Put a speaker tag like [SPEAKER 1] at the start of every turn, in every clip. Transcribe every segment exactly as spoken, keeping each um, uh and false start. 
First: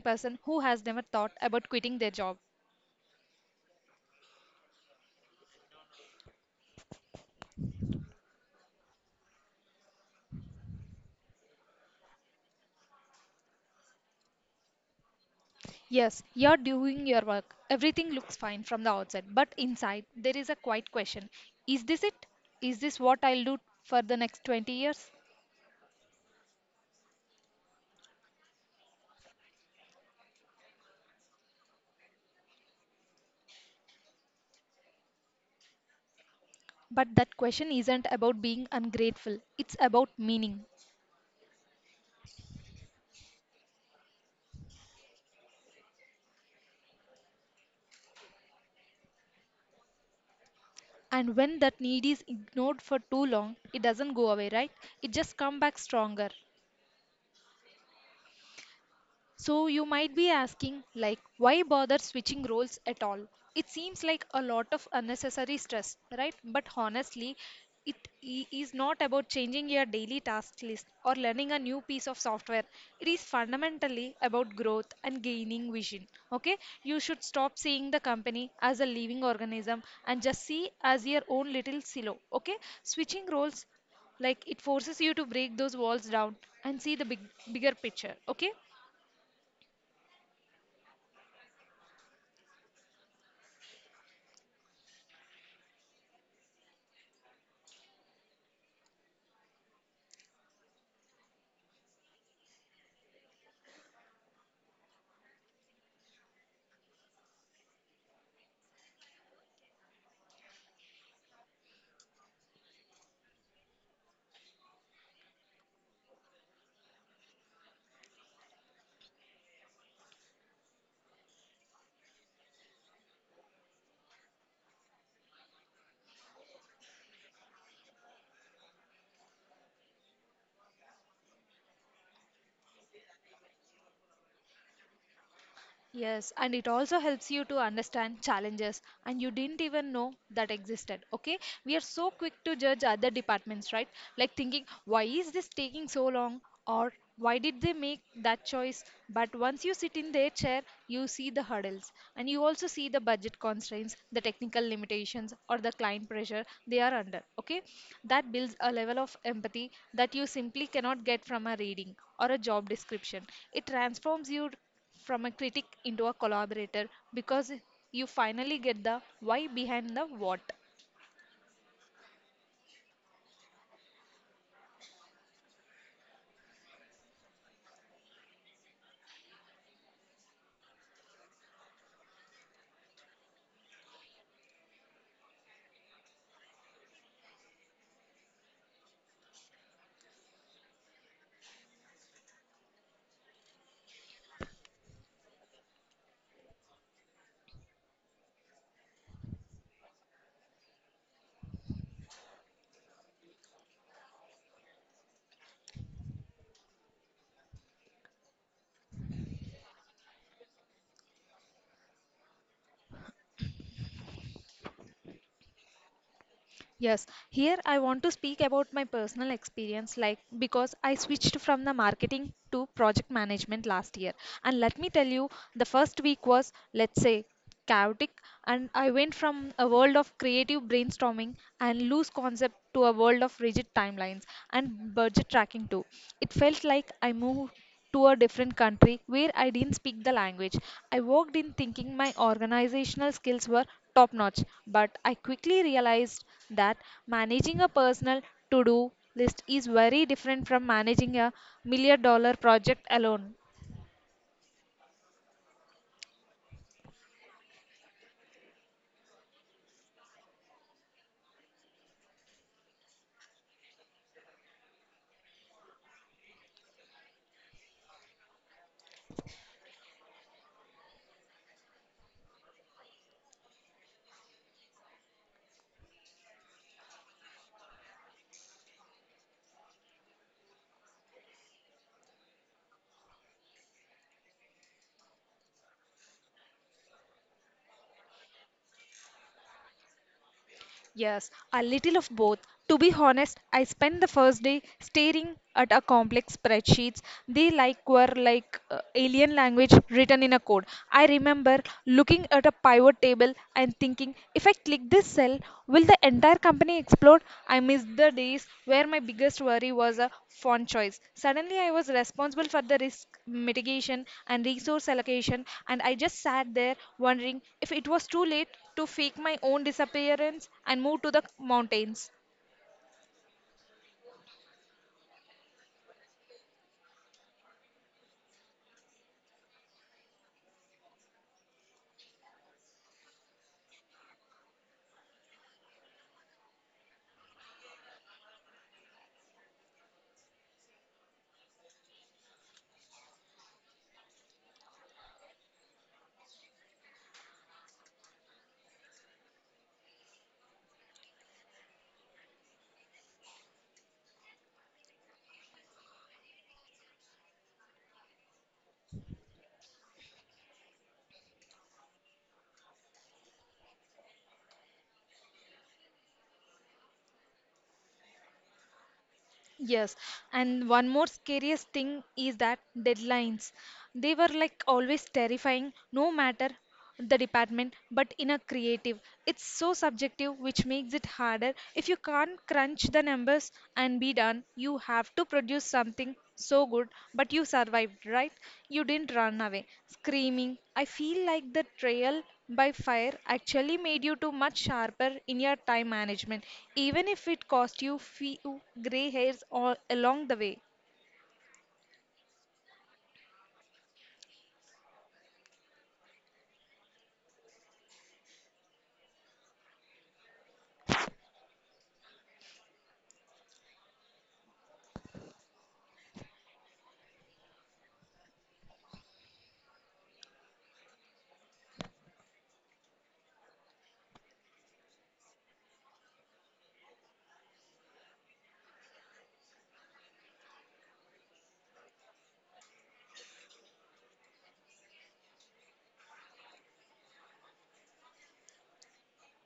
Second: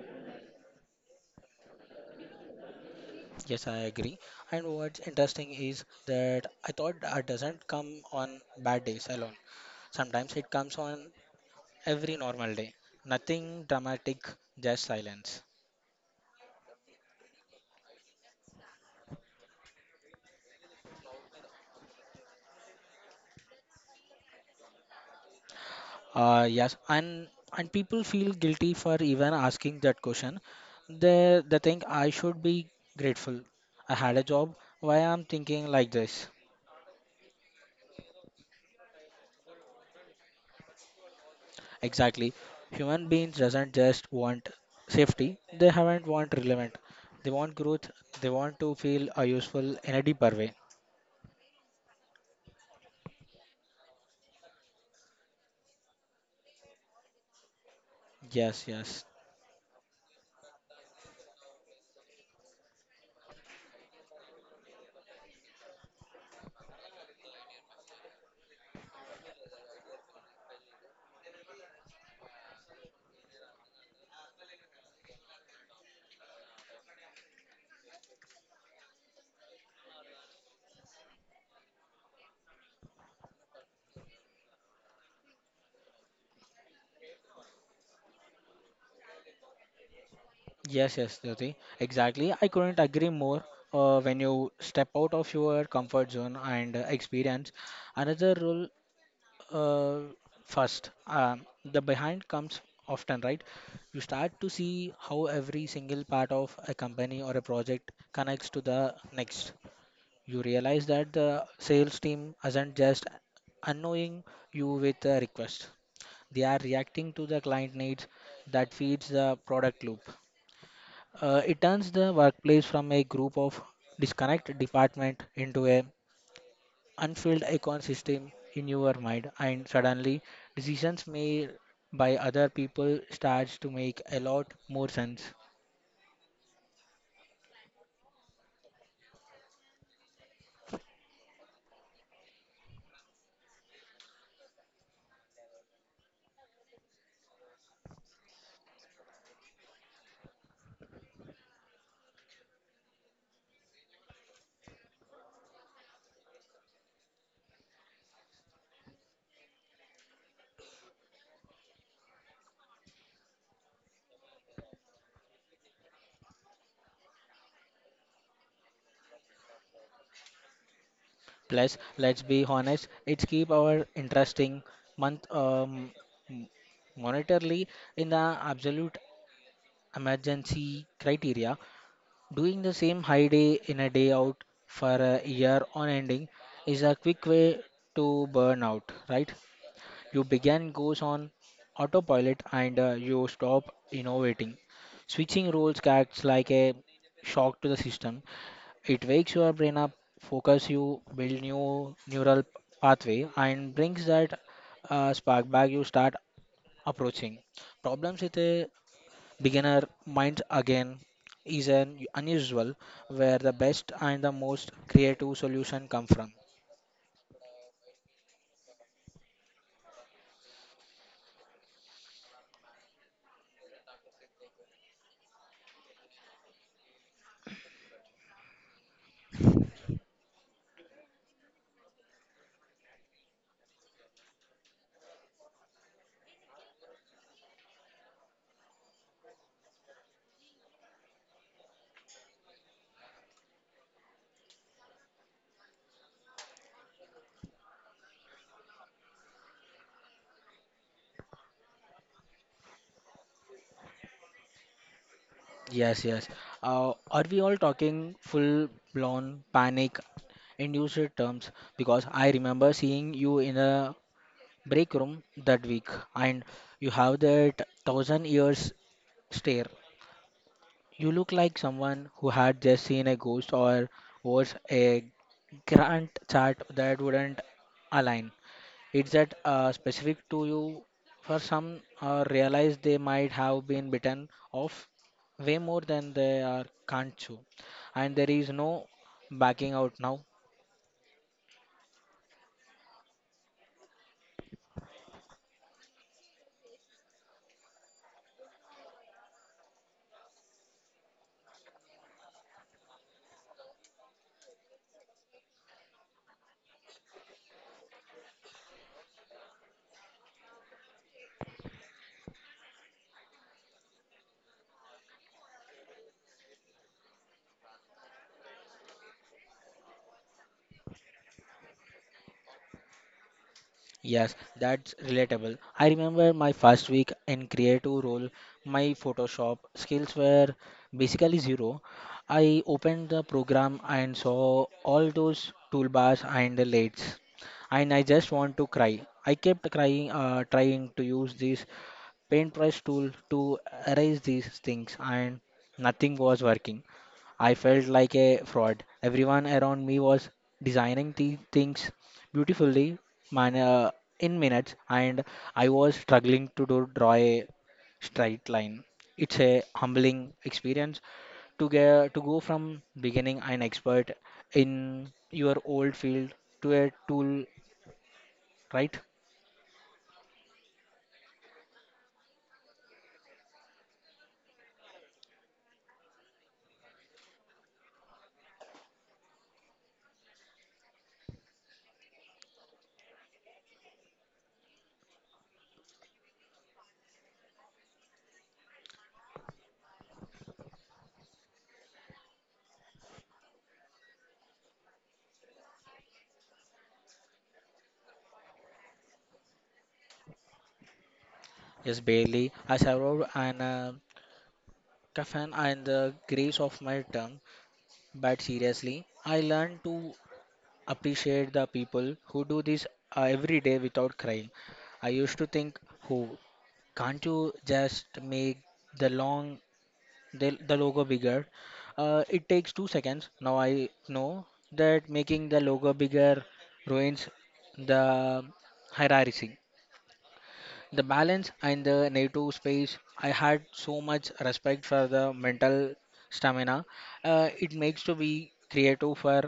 [SPEAKER 1] person who has never thought about quitting their job.
[SPEAKER 2] yes, I agree. And what's interesting is that I thought it doesn't come on bad days alone. Sometimes it comes on every normal day. Nothing dramatic, just silence.
[SPEAKER 1] Yes, you're doing your work. Everything looks fine from the outside, but inside there is a quiet question. Is this it? Is this what I'll do for the next twenty years?
[SPEAKER 2] Uh, yes, and and people feel guilty for even asking that question. They they think I should be grateful. I had a job. Why I'm thinking like this?
[SPEAKER 1] But that question isn't about being ungrateful, it's about meaning.
[SPEAKER 2] Exactly. Human beings doesn't just want safety, they haven't want relevant. They want growth, they want to feel uh, useful in a deeper way.
[SPEAKER 1] And when that need is ignored for too long, it doesn't go away, right? It just come back stronger.
[SPEAKER 2] Yes, yes.
[SPEAKER 1] So you might be asking, like, why bother switching roles at all? It seems like a lot of unnecessary stress, right? But honestly, it i- is not about changing your daily task list or learning a new piece of software. It is fundamentally about growth and gaining vision. Okay? You should stop seeing the company as a living organism and just see as your own little silo. Okay? Switching roles like it forces you to break those walls down and see the big, bigger picture, okay?
[SPEAKER 2] Yes, yes, Jyoti. Exactly. I couldn't agree more. Uh, when you step out of your comfort zone and uh, experience another role uh, first, um, the behind comes often, right? You start to see how every single part of a company or a project connects to the next. You realize that the sales team isn't just annoying you with a request. They are reacting to the client needs that feeds the product loop. Uh, it turns the workplace from a group of disconnect department into a unfilled ecosystem in your mind, and suddenly decisions made by other people starts to make a lot more sense.
[SPEAKER 1] Yes, and it also helps you to understand challenges and you didn't even know that existed. Okay, we are so quick to judge other departments, right? Like thinking, why is this taking so long, or why did they make that choice? But once you sit in their chair, you see the hurdles and you also see the budget constraints, the technical limitations, or the client pressure they are under. Okay, that builds a level of empathy that you simply cannot get from a reading or a job description. It transforms you from a critic into a collaborator because you finally get the why behind the what.
[SPEAKER 2] Plus, let's be honest, it's keep our interesting month um, m- monetarily in the absolute emergency criteria. Doing the same high day in a day out for a year on ending is a quick way to burn out, right? You begin goes on autopilot, and uh, you stop innovating. Switching roles acts like a shock to the system. It wakes your brain up, focus you, build new neural pathway, and brings that uh, spark back. You start approaching problems with a beginner mind again is an unusual where the best and the most creative solution come from.
[SPEAKER 1] Yes, here I want to speak about my personal experience, like because I switched from the marketing to project management last year. And let me tell you, the first week was, let's say, chaotic, and I went from a world of creative brainstorming and loose concept to a world of rigid timelines and budget tracking too. It felt like I moved to a different country where I didn't speak the language. I walked in thinking my organizational skills were top notch, but I quickly realized that managing a personal to do list is very different from managing a million dollar project alone.
[SPEAKER 2] Yes, yes. Uh, are we all talking full blown panic induced terms? Because I remember seeing you in a break room that week, and you have that thousand years stare. You look like someone who had just seen a ghost or was a grand chart that wouldn't align. It's that uh, specific to you for some uh, realize they might have been bitten off way more than they are can't chew, and there is no backing out now.
[SPEAKER 1] Yes, a little of both. To be honest, I spent the first day staring at a complex spreadsheets. They like were like uh, alien language written in a code. I remember looking at a pivot table and thinking, if I click this cell, will the entire company explode? I missed the days where my biggest worry was a font choice. Suddenly, I was responsible for the risk mitigation and resource allocation, and I just sat there wondering if it was too late to fake my own disappearance and move to the mountains.
[SPEAKER 2] Yes, that's relatable. I remember my first week in creative role, my Photoshop skills were basically zero. I opened the program and saw all those toolbars and the lights, and I just want to cry. I kept crying, uh, trying to use these paint brush tool to erase these things, and nothing was working. I felt like a fraud. Everyone around me was designing these things beautifully man, uh, in minutes, and I was struggling to do, draw a straight line. It's a humbling experience to get to go from beginning an expert in your old field to a tool, right?
[SPEAKER 1] Yes, and one more scariest thing is that deadlines. They were like always terrifying, no matter the department, but in a creative. It's so subjective, which makes it harder. If you can't crunch the numbers and be done, you have to produce something so good, but you survived, right? You didn't run away screaming. I feel like the trial by fire actually made you too much sharper in your time management, even if it cost you few gray hairs all along the way.
[SPEAKER 2] Yes, barely. I survived an uh, Kafan and the grace of my tongue, but seriously, I learned to appreciate the people who do this uh, every day without crying. I used to think, who can't you just make the long the, the logo bigger? Uh, it takes two seconds. Now I know that making the logo bigger ruins the hierarchy, the balance, and the native space. I had so much respect for the mental stamina uh, it makes to be creative for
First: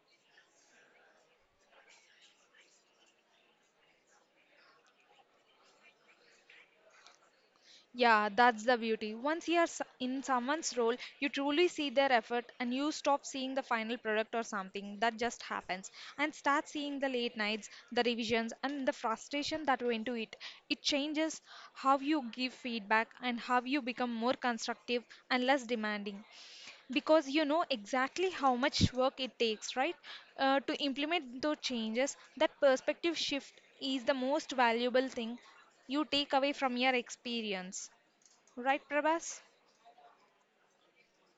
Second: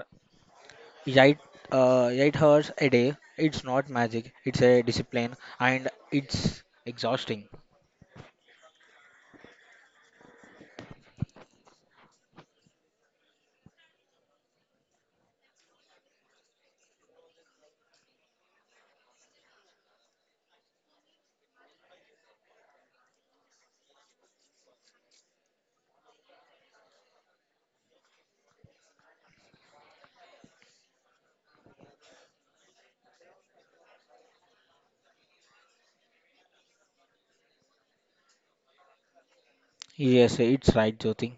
[SPEAKER 2] eight uh, eight hours a day. It's not magic, it's a discipline, and it's exhausting.
[SPEAKER 1] Yeah, that's the beauty. Once you are s- in someone's role, you truly see their effort and you stop seeing the final product or something that just happens and start seeing the late nights, the revisions, and the frustration that went to it. It changes how you give feedback and how you become more constructive and less demanding because you know exactly how much work it takes, right? Uh, to implement those changes, that perspective shift is the most valuable thing you take away from your experience. Right, Prabhas?
[SPEAKER 2] Yes, it's right, Jyoti.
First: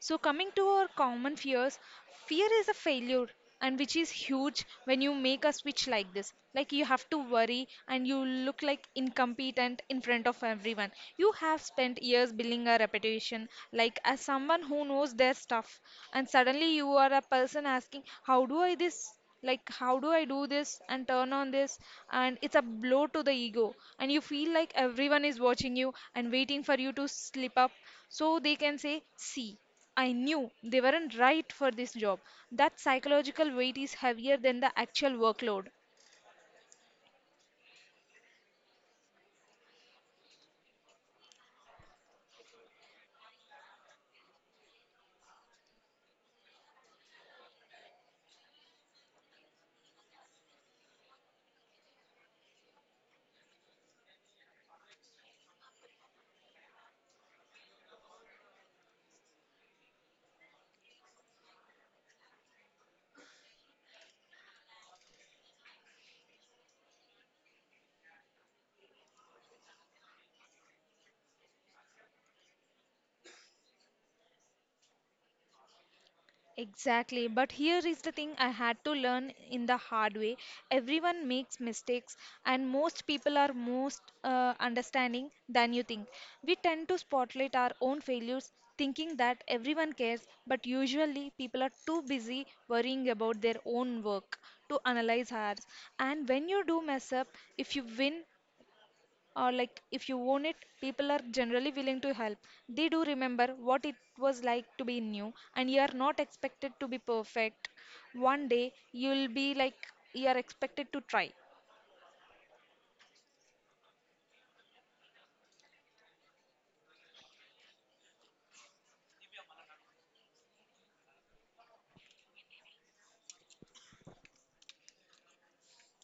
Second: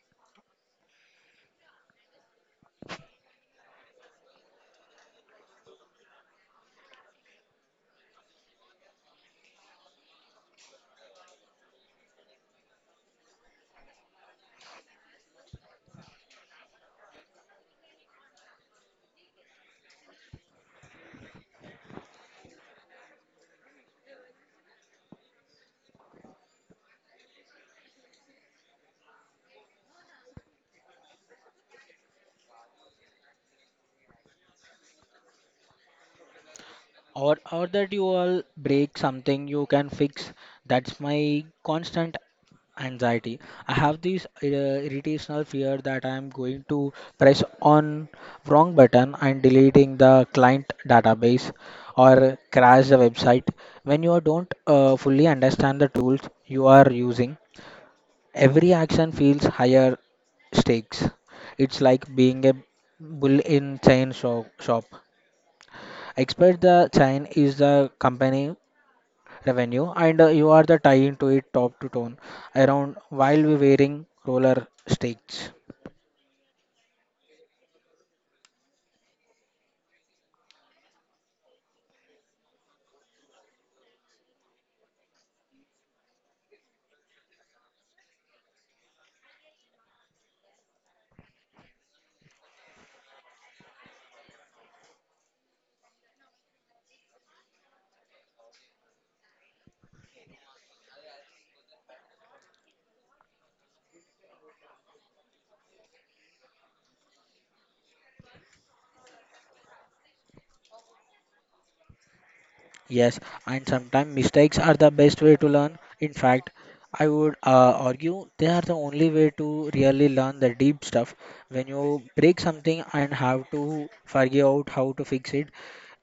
[SPEAKER 1] So, coming to our common fears, fear is a failure, and which is huge when you make a switch like this. Like, you have to worry and you look like incompetent in front of everyone. You have spent years building a reputation, like as someone who knows their stuff, and suddenly you are a person asking, how do I this? Like, how do I do this and turn on this? And it's a blow to the ego, and you feel like everyone is watching you and waiting for you to slip up so they can say, see, I knew they weren't right for this job. That psychological weight is heavier than the actual workload.
[SPEAKER 2] Or or that you all break something you can fix. That's my constant anxiety. I have this uh, irritational fear that I am going to press on wrong button and deleting the client database or crash the website. When you don't uh, fully understand the tools you are using, every action feels higher stakes. It's like being a bull in chain shop, shop Expect the chain is the company revenue, and uh, you are the tying to it top to tone around while we wearing roller sticks.
[SPEAKER 1] Exactly, but here is the thing I had to learn in the hard way. Everyone makes mistakes, and most people are most uh, understanding than you think. We tend to spotlight our own failures, thinking that everyone cares, but usually people are too busy worrying about their own work to analyze ours. And when you do mess up, if you win, or like if you own it, people are generally willing to help. They do remember what it was like to be new, and you are not expected to be perfect. One day you'll be like you are expected to try.
[SPEAKER 2] Yes, and sometimes mistakes are the best way to learn. In fact, I would uh, argue they are the only way to really learn the deep stuff. When you break something and have to figure out how to fix it,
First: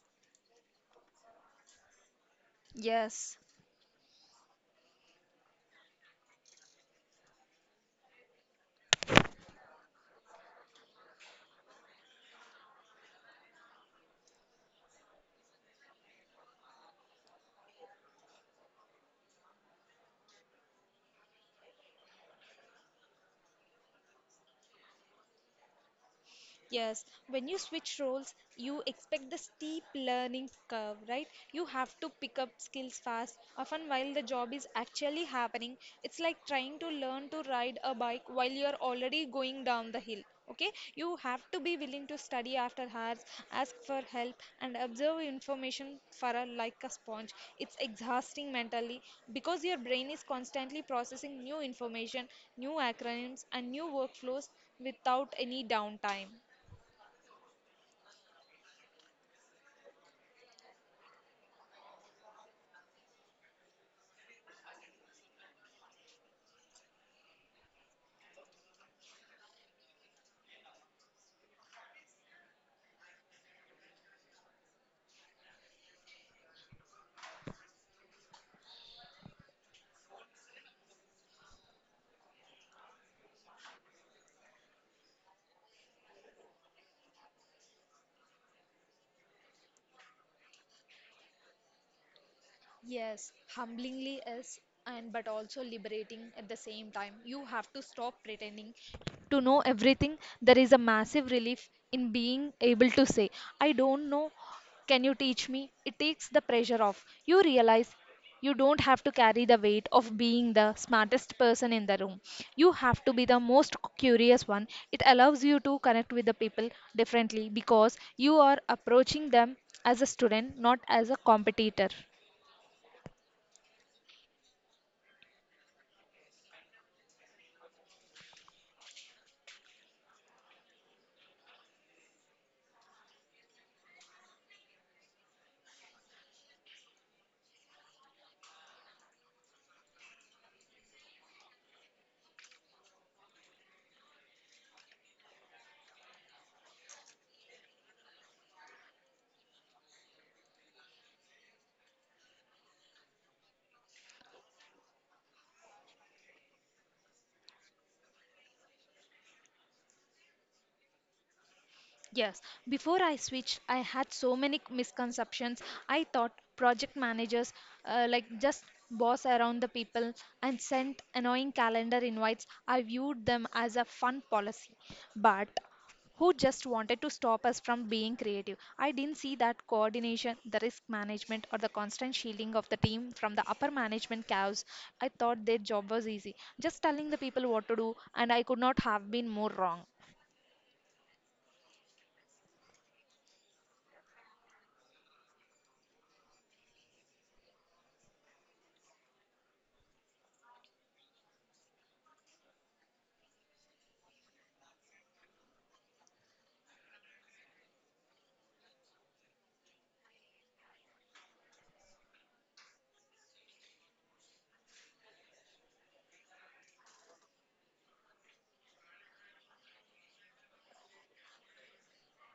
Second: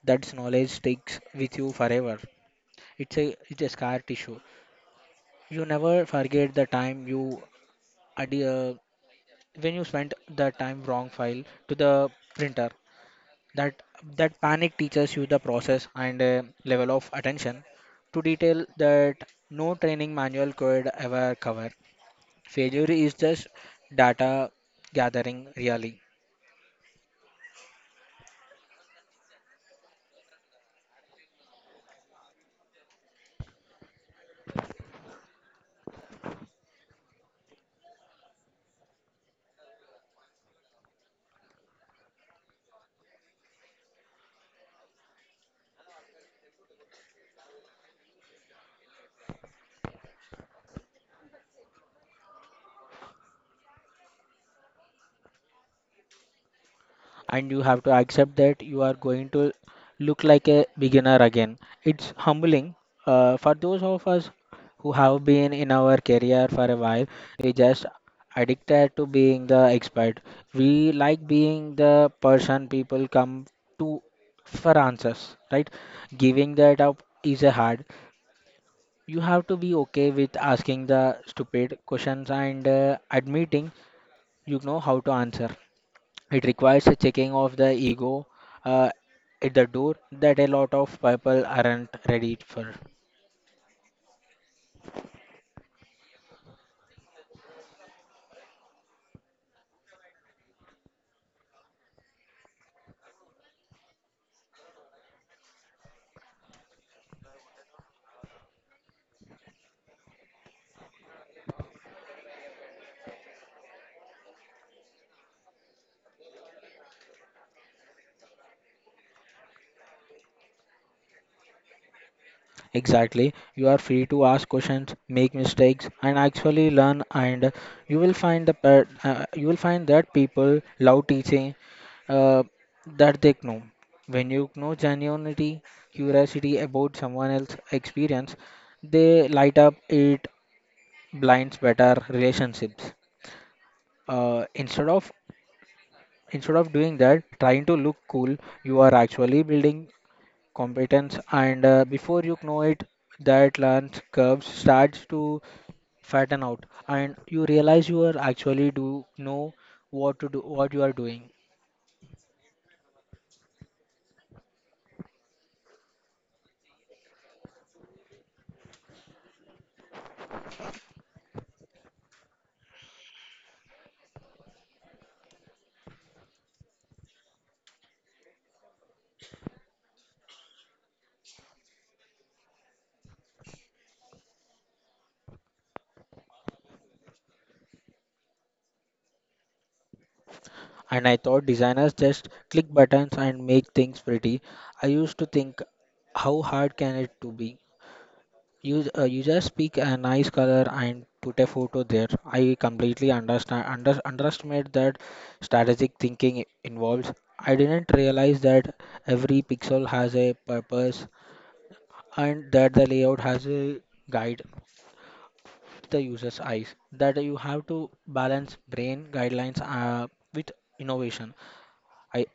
[SPEAKER 2] that knowledge sticks with you forever. It's a
[SPEAKER 1] Yes.
[SPEAKER 2] it's a scar tissue. You never forget the time you ad- uh, when you spent the time wrong file to the printer. That that panic teaches you the process and uh, level of attention to detail that no training manual could ever cover. Failure is just data gathering really.
[SPEAKER 1] Yes, when you switch roles, you expect the steep learning curve, right? You have to pick up skills fast, often while the job is actually happening. It's like trying to learn to ride a bike while you're already going down the hill. Okay, you have to be willing to study after hours, ask for help, and observe information for a, like a sponge. It's exhausting mentally because your brain is constantly processing new information, new acronyms, and new workflows without any downtime.
[SPEAKER 2] And you have to accept that you are going to look like a beginner again. It's humbling uh, for those of us who have been in our career for a while. We just addicted to being the expert. We like being the person people come to for answers, right? Giving that up is a hard. You have to be okay with asking the stupid questions and uh, admitting you know how to answer. It requires a checking of the ego uh, at the door that a lot of people aren't ready for.
[SPEAKER 1] Yes, humblingly is, and but also liberating at the same time. You have to stop pretending to know everything. There is a massive relief in being able to say, I don't know. Can you teach me? It takes the pressure off. You realize you don't have to carry the weight of being the smartest person in the room. You have to be the most curious one. It allows you to connect with the people differently because you are approaching them as a student, not as a competitor.
[SPEAKER 2] Exactly. You are free to ask questions, make mistakes, and actually learn. And you will find the per- uh, you will find that people love teaching uh, that they know. When you know genuinity, curiosity about someone else's experience, they light up it blinds better relationships. Uh, instead of instead of doing that trying to look cool, you are actually building competence, and uh, before you know it that lance curve starts to fatten out, and you realize you are actually do know what to do what you are doing.
[SPEAKER 1] Yes, before I switched, I had so many misconceptions. I thought project managers uh, like just boss around the people and sent annoying calendar invites. I viewed them as a fun policy, but who just wanted to stop us from being creative. I didn't see that coordination, the risk management, or the constant shielding of the team from the upper management chaos. I thought their job was easy, just telling the people what to do, and I could not have been more wrong.
[SPEAKER 2] And I thought designers just click buttons and make things pretty. I used to think how hard can it to be. You uh, you just pick a nice color and put a photo there. I completely understand under, underestimate that strategic thinking i- involves. I didn't realize that every pixel has a purpose and that the layout has a guide the user's eyes. That you have to balance brain guidelines uh, with innovation. I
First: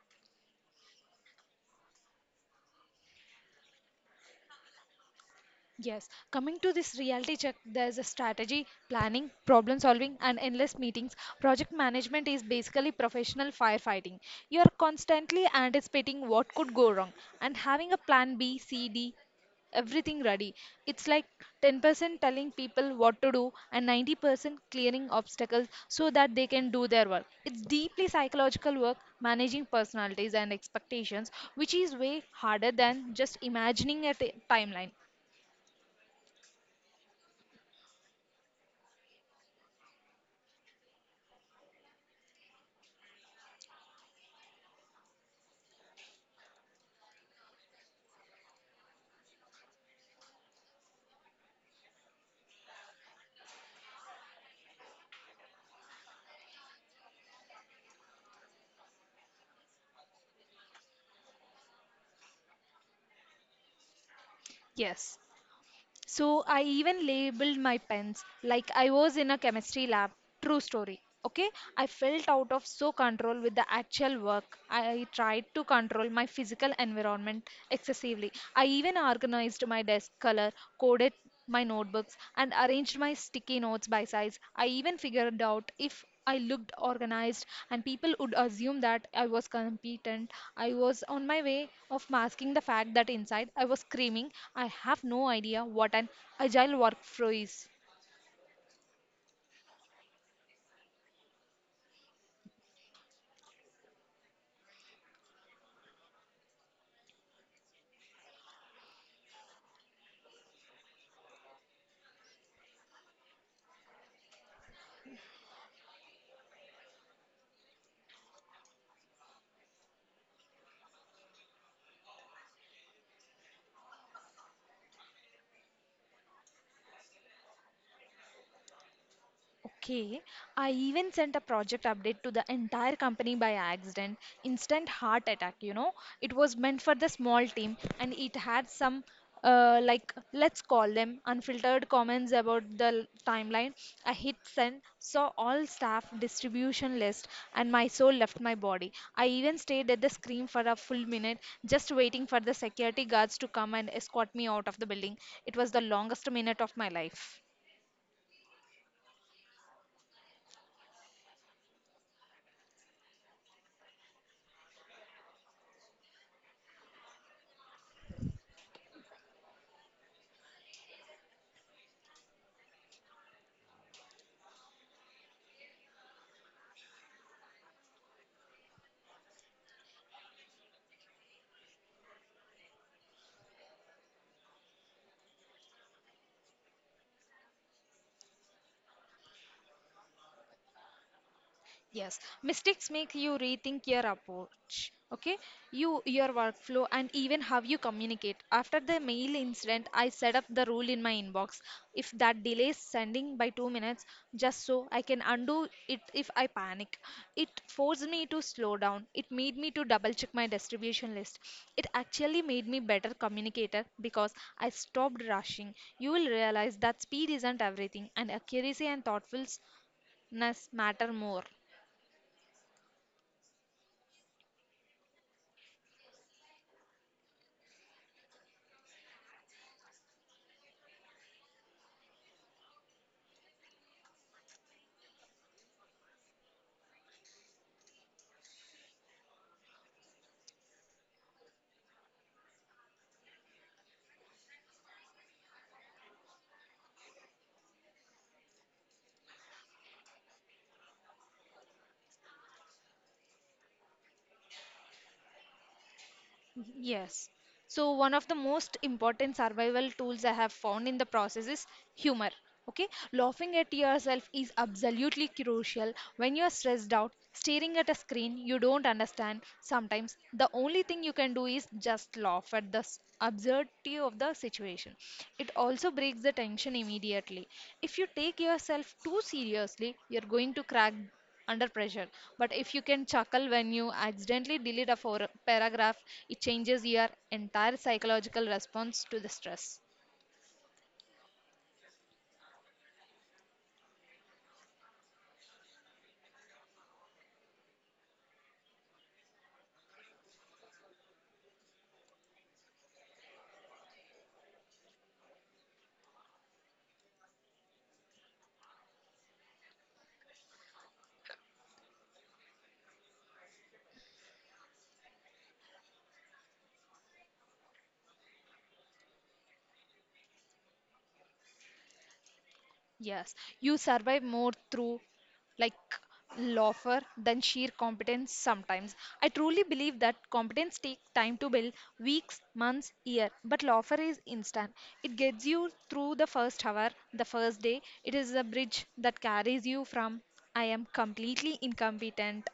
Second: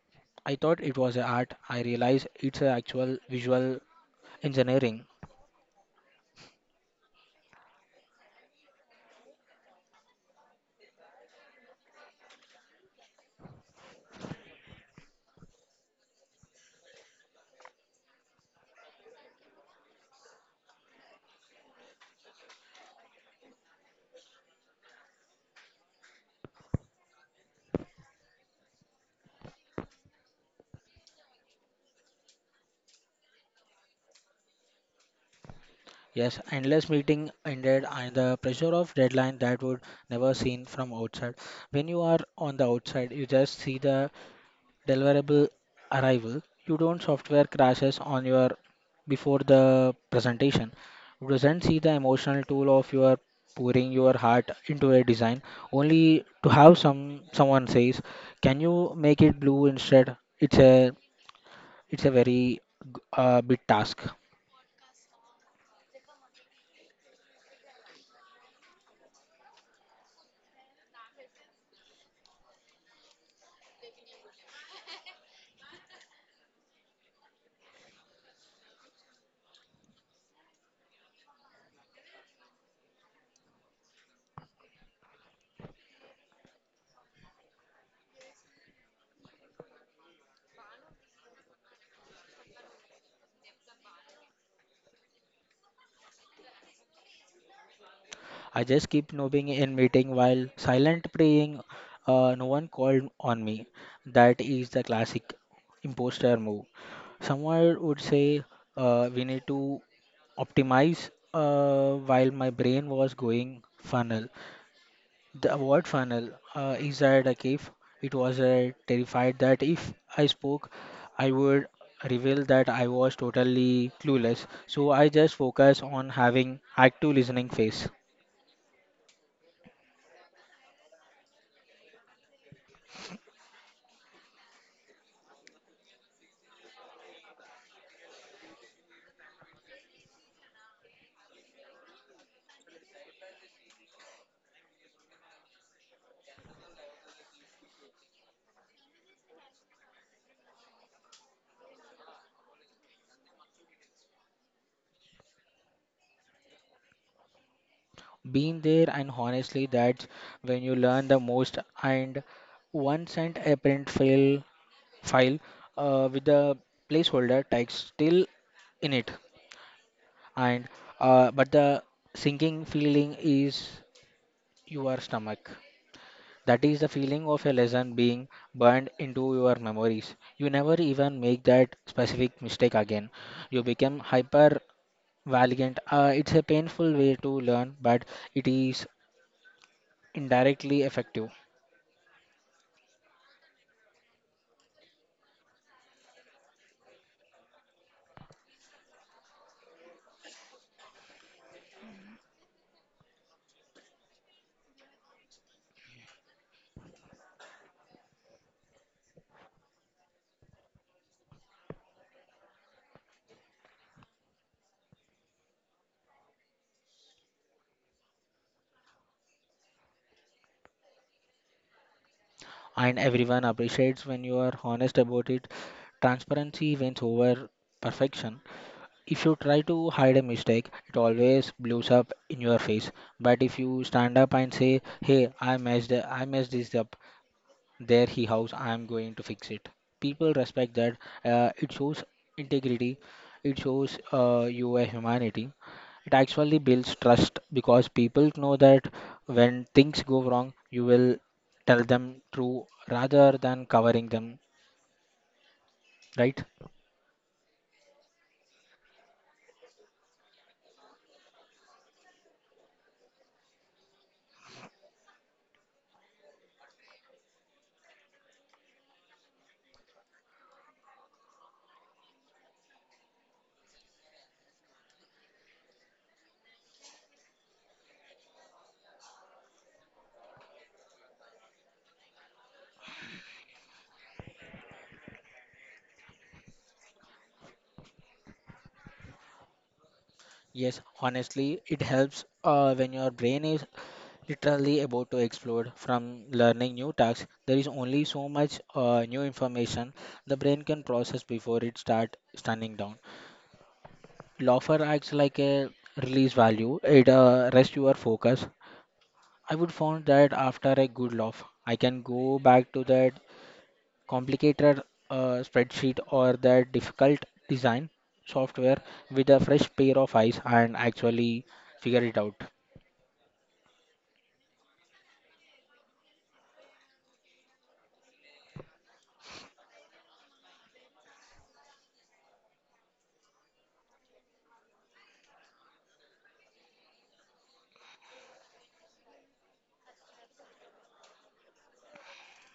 [SPEAKER 2] I thought it was a art. I realized it's a actual visual engineering.
[SPEAKER 1] Yes, coming to this reality check, there's a strategy, planning, problem solving, and endless meetings. Project management is basically professional firefighting. You are constantly anticipating what could go wrong and having a plan B, C, D, everything ready. It's like ten percent telling people what to do and ninety percent clearing obstacles so that they can do their work. It's deeply psychological work managing personalities and expectations, which is way harder than just imagining a t- timeline.
[SPEAKER 2] Yes, endless meeting ended and the pressure of deadline that would never seen from outside. When you are on the outside, you just see the deliverable arrival. You don't software crashes on your before the presentation. You doesn't see the emotional tool of your pouring your heart into a design only to have some someone says, "Can you make it blue instead?" It's a it's a very g- uh, big task.
[SPEAKER 1] Yes. So I even labeled my pens like I was in a chemistry lab. True story. Okay. I felt out of so control with the actual work. I tried to control my physical environment excessively. I even organized my desk color, coded my notebooks, and arranged my sticky notes by size. I even figured out if I looked organized, and people would assume that I was competent. I was on my way of masking the fact that inside I was screaming, I have no idea what an agile workflow is.
[SPEAKER 2] I just keep nodding in meeting while silent praying. Uh, no one called on me. That is the classic imposter move. Someone would say, uh, "We need to optimize," uh, while my brain was going funnel. The word funnel uh, is that a cave. It was uh, terrified that if I spoke, I would reveal that I was totally clueless. So I just focus on having active listening phase.
[SPEAKER 1] Okay, I even sent a project update to the entire company by accident. Instant heart attack, you know. It was meant for the small team and it had some, uh, like, let's call them unfiltered comments about the l- timeline. I hit send, saw all staff distribution list, and my soul left my body. I even stayed at the screen for a full minute, just waiting for the security guards to come and escort me out of the building. It was the longest minute of my life.
[SPEAKER 2] Been there, and honestly, that's when you learn the most. And one sent a print file file uh, with the placeholder text still in it, and uh, but the sinking feeling is your stomach. That is the feeling of a lesson being burned into your memories. You never even make that specific mistake again. You become hyper valiant. Uh, it's a painful way to learn, but it is indirectly effective.
[SPEAKER 1] Yes, mistakes make you rethink your approach, okay? You, your workflow, and even how you communicate. After the mail incident, I set up the rule in my inbox. If that delays sending by two minutes, just so I can undo it if I panic. It forced me to slow down. It made me to double check my distribution list. It actually made me better communicator because I stopped rushing. You will realize that speed isn't everything, and accuracy and thoughtfulness matter more.
[SPEAKER 2] And everyone appreciates when you are honest about it. Transparency wins over perfection. If you try to hide a mistake, it always blows up in your face. But if you stand up and say, "Hey, I messed, I messed this up," there he house I am going to fix it, people respect that. Uh, it shows integrity, it shows uh, you a humanity. It actually builds trust because people know that when things go wrong you will tell them true rather than covering them, right?
[SPEAKER 1] Yes. So one of the most important survival tools I have found in the process is humor. Okay, laughing at yourself is absolutely crucial. When you're stressed out, staring at a screen you don't understand, sometimes the only thing you can do is just laugh at the s- absurdity of the situation. It also breaks the tension immediately. If you take yourself too seriously, you're going to crack under pressure. But if you can chuckle when you accidentally delete a for- paragraph, it changes your entire psychological response to the stress.
[SPEAKER 2] Yes, honestly, it helps uh, when your brain is literally about to explode from learning new tasks. There is only so much uh, new information the brain can process before it starts stunning down. Laughter acts like a release value. It uh, rests your focus. I would find that after a good laugh, I can go back to that complicated uh, spreadsheet or that difficult design software with a fresh pair of eyes and actually figure it out.
[SPEAKER 1] Yes, you survive more through like laughter than sheer competence sometimes. I truly believe that competence takes time to build weeks, months, year, but laughter is instant. It gets you through the first hour, the first day. It is a bridge that carries you from I am completely incompetent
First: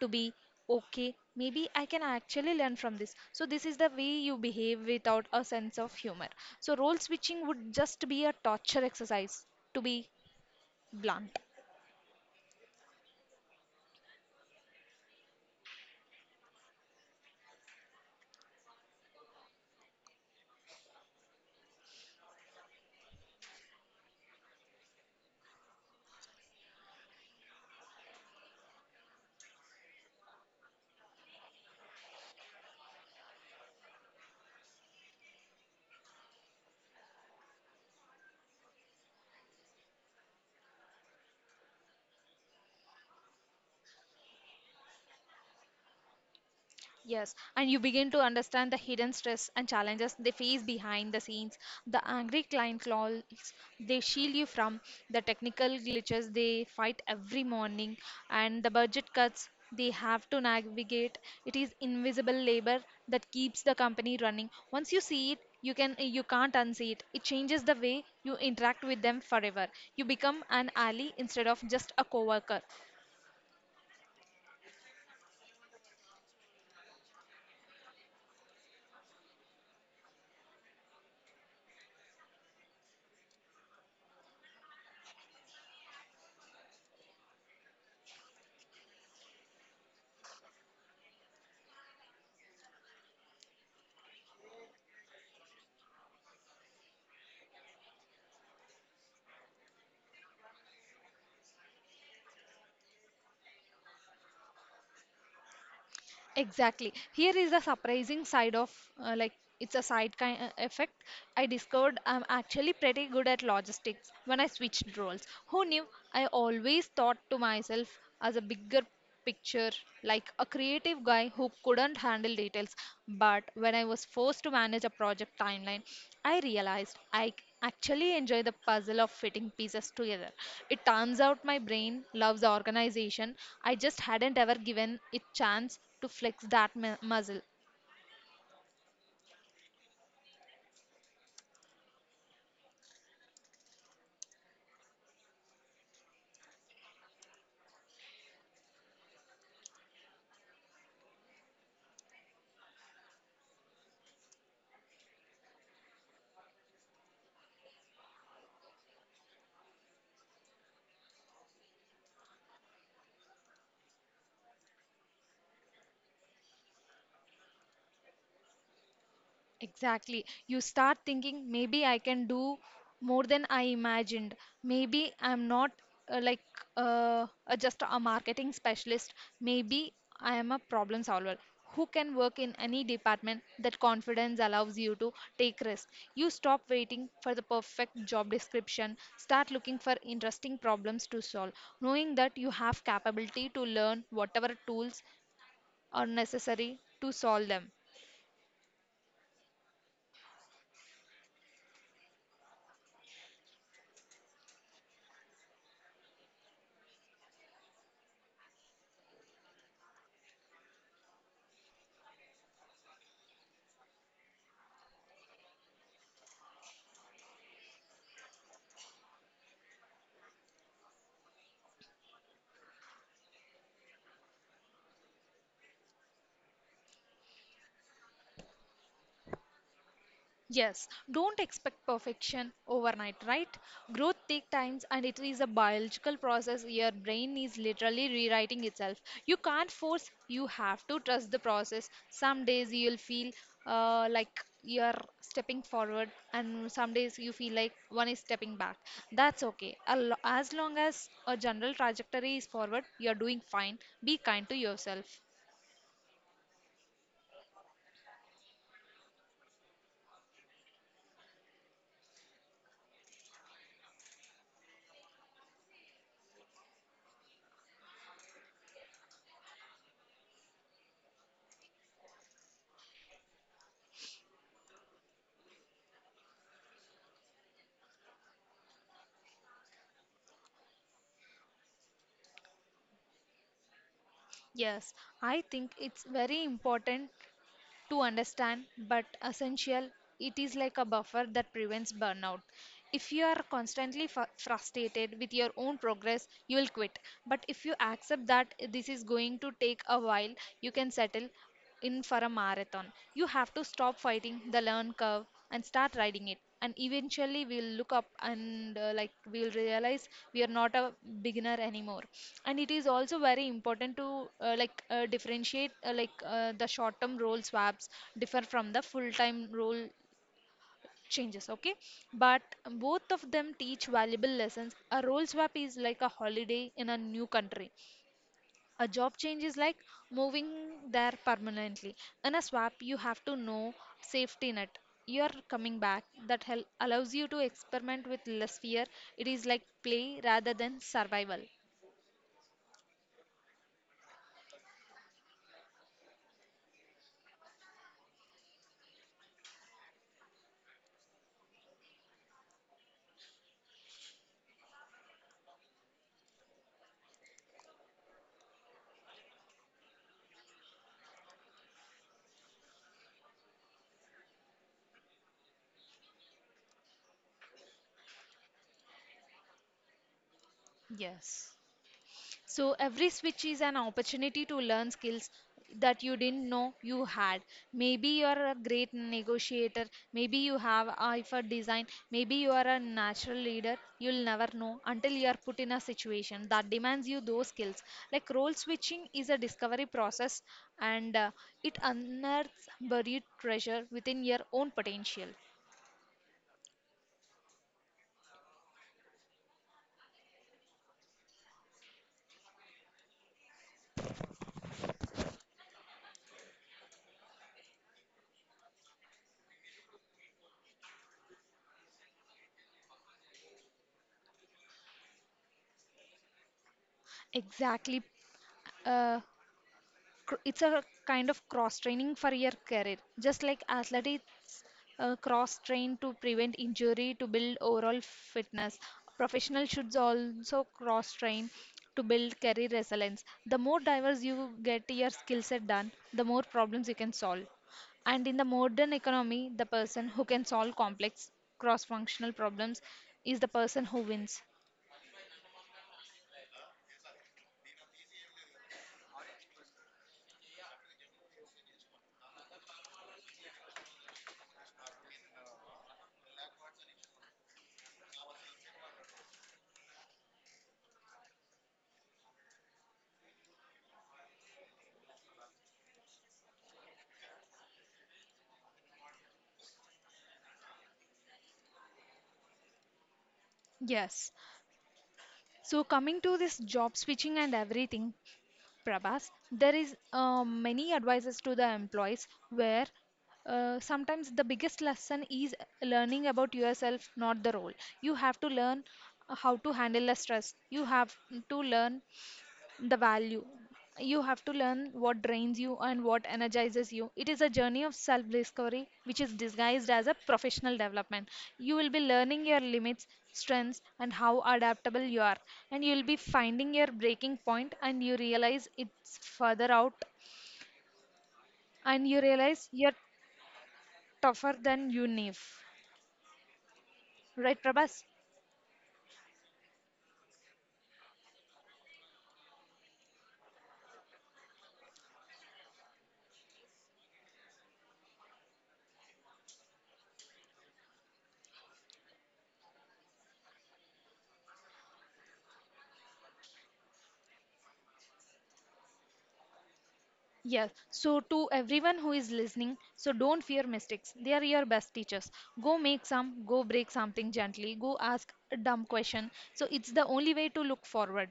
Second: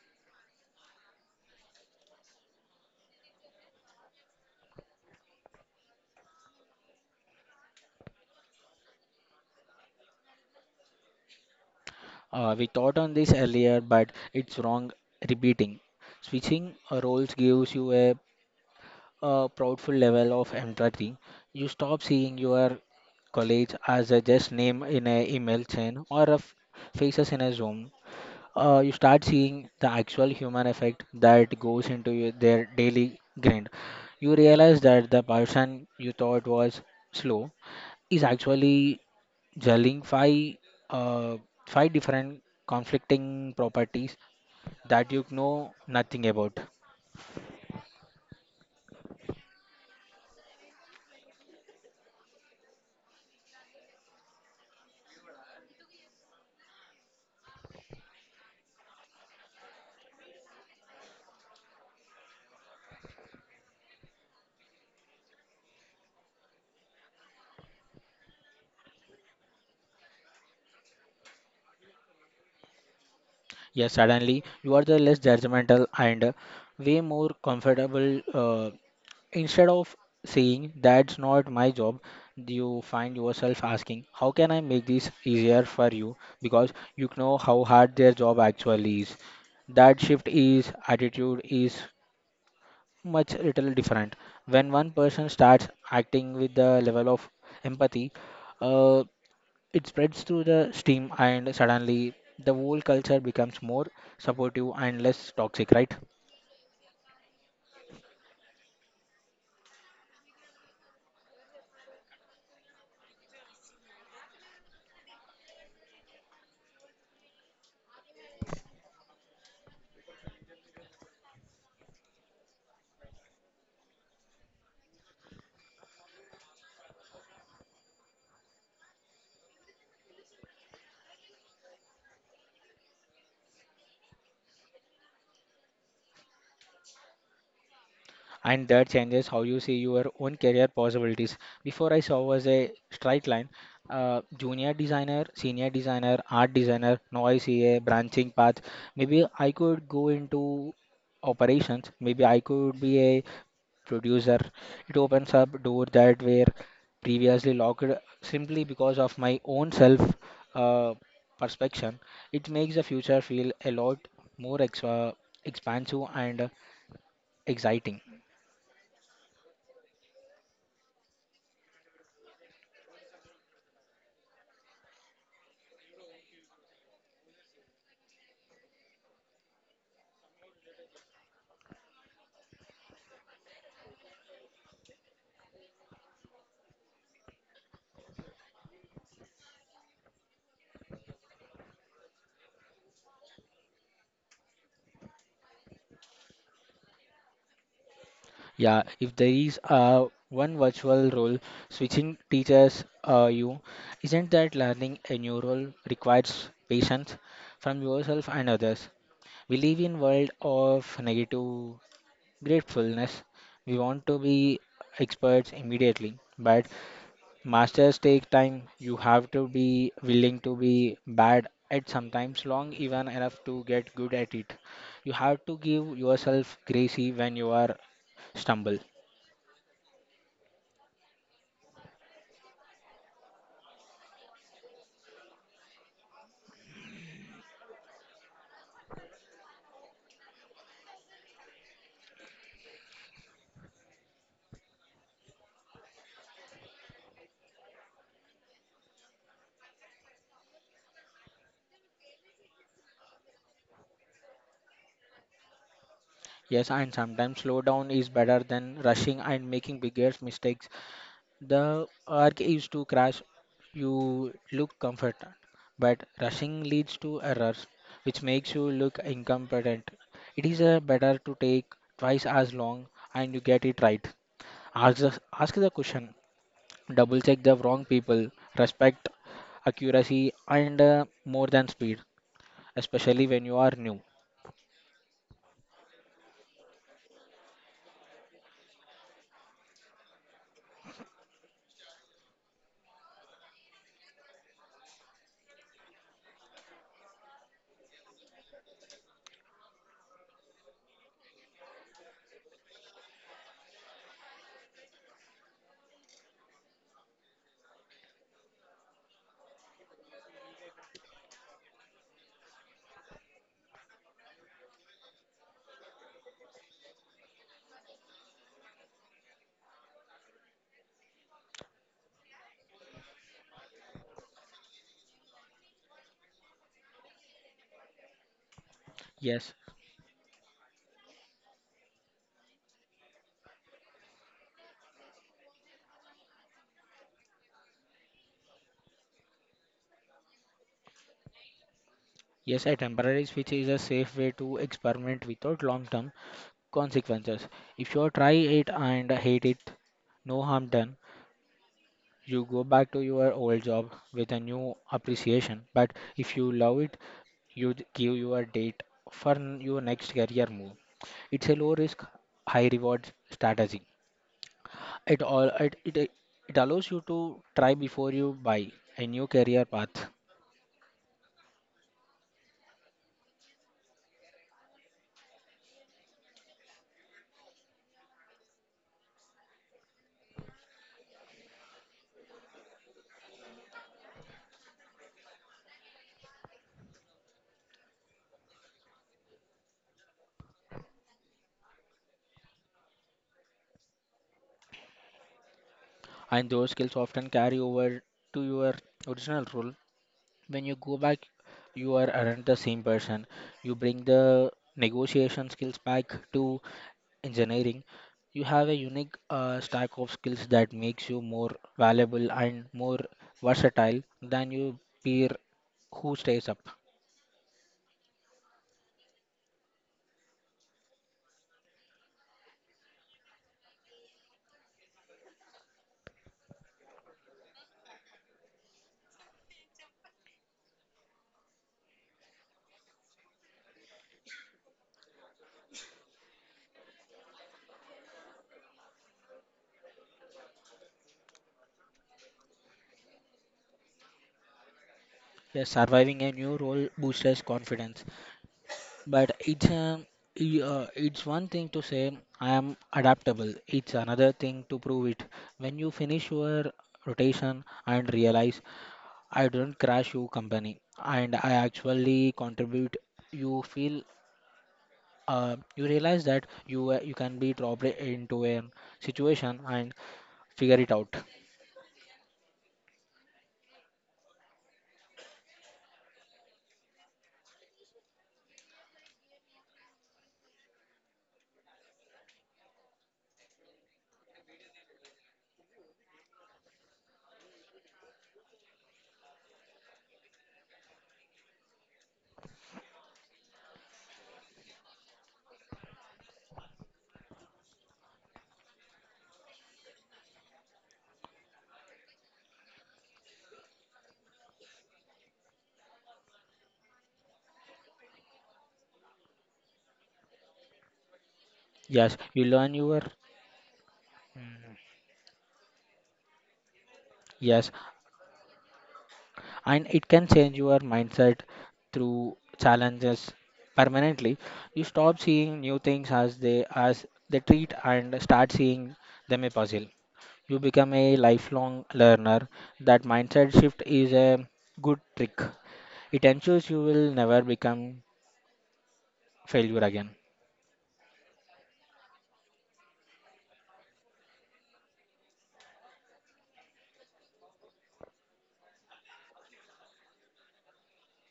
[SPEAKER 1] to be okay, maybe I can actually learn from this. So this is the way you behave without a sense of humor, so role switching would just be a torture exercise, to be blunt.
[SPEAKER 2] Uh, we thought on this earlier, but it's wrong repeating. Switching uh, roles gives you a, a proudful level of empathy. You stop seeing your colleagues as a just name in an email chain or a f- faces in a Zoom. Uh, you start seeing the actual human effect that goes into your, their daily grind. You realize that the person you thought was slow is actually juggling five uh, five different conflicting properties that you know nothing about.
[SPEAKER 1] Yes, and you begin to understand the hidden stress and challenges they face behind the scenes, the angry client calls they shield you from, the technical glitches they fight every morning, and the budget cuts they have to navigate. It is invisible labor that keeps the company running. Once you see it, you can you can't unsee it. It changes the way you interact with them forever. You become an ally instead of just a coworker.
[SPEAKER 2] Yes, suddenly you are the less judgmental and way more comfortable. Uh, instead of saying that's not my job, you find yourself asking how can I make this easier for you because you know how hard their job actually is. That shift is attitude is much little different. When one person starts acting with the level of empathy, uh, it spreads through the steam, and suddenly the whole culture becomes more supportive and less toxic, right?
[SPEAKER 1] Exactly. Here is the surprising side of uh, like it's a side kind uh, effect. I discovered I'm actually pretty good at logistics when I switched roles. Who knew? I always thought to myself as a bigger picture, like a creative guy who couldn't handle details. But when I was forced to manage a project timeline, I realized I c- actually enjoy the puzzle of fitting pieces together. It turns out my brain loves organization. I just hadn't ever given it chance to flex that mu- muscle.
[SPEAKER 2] And that changes how you see your own career possibilities. Before I saw was a straight line. Uh, junior designer, senior designer, art designer. Now I see a branching path. Maybe I could go into operations. Maybe I could be a producer. It opens up door that were previously locked simply because of my own self uh, perspection. It makes the future feel a lot more ex- uh, expansive and exciting.
[SPEAKER 1] Exactly. You start thinking, maybe I can do more than I imagined. Maybe I'm not uh, like uh, uh, just a marketing specialist. Maybe I am a problem solver who can work in any department. That confidence allows you to take risks. You stop waiting for the perfect job description, start looking for interesting problems to solve, knowing that you have capability to learn whatever tools are necessary to solve them.
[SPEAKER 2] Yeah, if there is uh, one virtual role switching teachers uh, you, isn't that learning a new role requires patience from yourself and others? We live in world of negative gratefulness. We want to be experts immediately, but masters take time. You have to be willing to be bad at sometimes long even enough to get good at it. You have to give yourself gracie when you are stumble.
[SPEAKER 1] Yes, don't expect perfection overnight, right? Growth takes time and it is a biological process. Your brain is literally rewriting itself. You can't force, you have to trust the process. Some days you'll feel uh, like you're stepping forward, and some days you feel like one is stepping back. That's okay. A lo- As long as a general trajectory is forward, you're doing fine. Be kind to yourself.
[SPEAKER 2] Yes, and sometimes slow down is better than rushing and making bigger mistakes. The arc is to crash, you look comforted, but rushing leads to errors, which makes you look incompetent. It is uh, better to take twice as long and you get it right. Ask the, ask the question, double check the wrong people, respect accuracy and uh, more than speed, especially when you are new.
[SPEAKER 1] Yes, I think it's very important to understand, but essential. It is like a buffer that prevents burnout. If you are constantly fu- frustrated with your own progress, you will quit. But if you accept that this is going to take a while, you can settle in for a marathon. You have to stop fighting the learn curve and start riding it, and eventually we'll look up and uh, like we'll realize we are not a beginner anymore. And it is also very important to uh, like uh, differentiate, uh, like uh, the short term role swaps differ from the full time role changes, okay? But both of them teach valuable lessons. A role swap is like a holiday in a new country, a job change
[SPEAKER 2] Yes,
[SPEAKER 1] is like moving there permanently. In a swap, you have to know safety net. You are coming back. That hel- allows you to experiment with less fear. It is like play rather than survival.
[SPEAKER 2] yes, a temporary switch is a safe way to experiment without long term consequences. If you try it and hate it, no harm done. You go back to your old job with a new appreciation. But if you love it, you d- give your date for n- your next career move. It's a low risk, high reward strategy. It all it, it it allows you to try before you buy a new career path,
[SPEAKER 1] Yes. So every switch is an opportunity to learn skills that you didn't know you had. Maybe you are a great negotiator, maybe you have eye for design, maybe you are a natural leader. You'll never know until you are put in a situation that demands you those skills. Like role switching is a discovery process, and uh, it unearths buried treasure within your own potential.
[SPEAKER 2] and those skills often carry over to your original role when you go back you are aren't the same person you bring the negotiation skills back to engineering. You have a unique uh, stack of skills that makes you more valuable and more versatile than your peer who stays up.
[SPEAKER 1] Exactly. Uh, cr- it's a kind of cross training for your career. Just like athletes uh, cross train to prevent injury, to build overall fitness, professionals should also cross train to build career resilience. The more diverse you get your skill set done, the more problems you can solve. And in the modern economy, the person who can solve complex cross functional problems is the person who wins.
[SPEAKER 2] Yes, surviving a new role boosts confidence, but it's um, i- uh, it's one thing to say I am adaptable, it's another thing to prove it. When you finish your rotation and realize I don't crash your company and I actually contribute. You feel uh, you realize that you uh, you can be dropped into a situation and figure it out.
[SPEAKER 1] Yes, so coming to this job switching and everything, Prabhas, there is uh, many advices to the employees where uh, sometimes the biggest lesson is learning about yourself, not the role. You have to learn how to handle the stress. You have to learn the value. You have to learn what drains you and what energizes you. It is a journey of self discovery, which is disguised as a professional development. You will be learning your limits, strengths, and how adaptable you are. And you will be finding your breaking point, and you realize it's further out, and
[SPEAKER 2] Yes,
[SPEAKER 1] you
[SPEAKER 2] you
[SPEAKER 1] realize
[SPEAKER 2] learn
[SPEAKER 1] you're
[SPEAKER 2] your
[SPEAKER 1] tougher than you knew. Right,
[SPEAKER 2] yes,
[SPEAKER 1] Prabhas?
[SPEAKER 2] and it can change your mindset through challenges permanently. You stop seeing new things as they as they treat and start seeing them a puzzle. You become a lifelong learner. That mindset shift is a good trick. It ensures you will never become failure again.
[SPEAKER 1] Yes, so to everyone who is listening, so don't fear mistakes. They are your best teachers. Go make some, go break something gently, go ask a dumb question. So it's the only way to look forward.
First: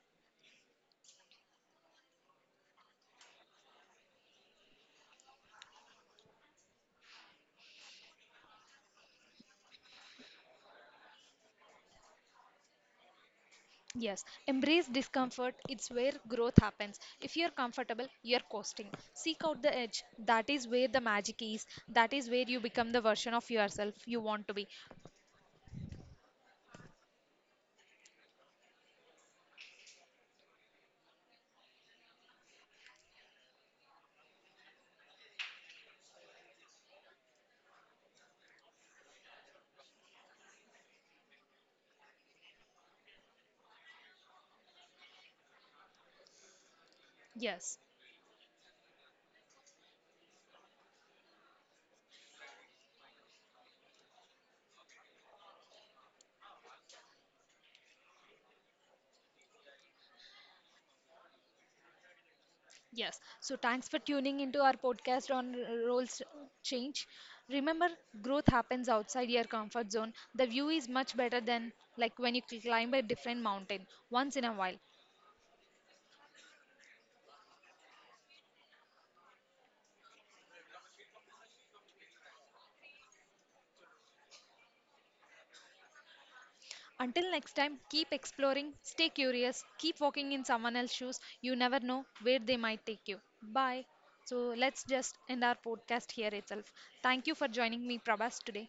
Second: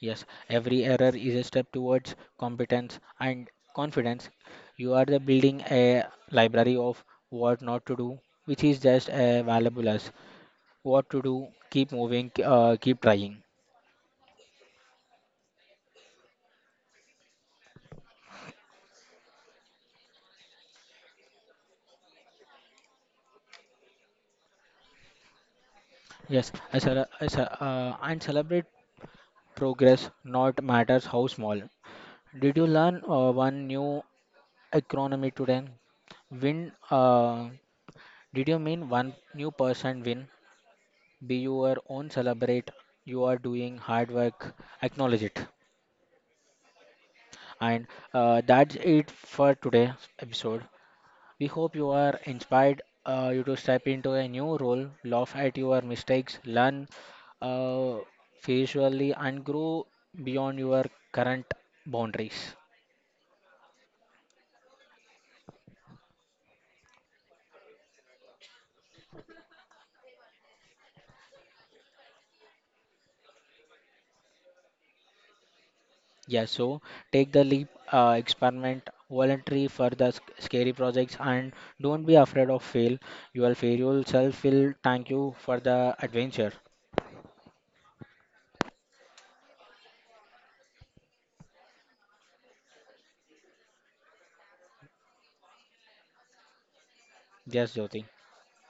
[SPEAKER 2] Yes, every error is a step towards competence and confidence. You are the building a library of what not to do, which is just as valuable as what to do. Keep moving, uh, keep trying.
[SPEAKER 1] Yes, embrace discomfort. It's where growth happens. If you're comfortable, you're coasting. Seek out the edge. That is where the magic is. That is where you become the version of yourself you want to be.
[SPEAKER 2] Yes, I cele- I ce- uh, and celebrate progress, not matters how small. Did you learn uh, one new economy today? Win? Uh, did you mean one new person win? Be your own, celebrate. You are doing hard work, acknowledge it.
[SPEAKER 1] Yes.
[SPEAKER 2] And uh, that's it for today's episode. We hope you are inspired uh, you to step into a new role, laugh at your mistakes, learn uh, visually, and grow beyond your current boundaries.
[SPEAKER 1] Yes. So thanks for tuning into our podcast on r- roles change. Remember, growth happens outside your comfort zone. The view is much better than like when you cl- climb a different mountain once in a while.
[SPEAKER 2] Yeah, so take the leap, uh, experiment, voluntary for the sc- scary projects, and don't be afraid of fail. Your failure self will thank you for the adventure.
[SPEAKER 1] Until next time, keep exploring, stay curious, keep walking in someone else's shoes. You never know where they might take you. Bye. So let's just end our podcast here itself. Thank you for
[SPEAKER 2] Yes,
[SPEAKER 1] joining me,
[SPEAKER 2] Jyoti.
[SPEAKER 1] Prabhas, today.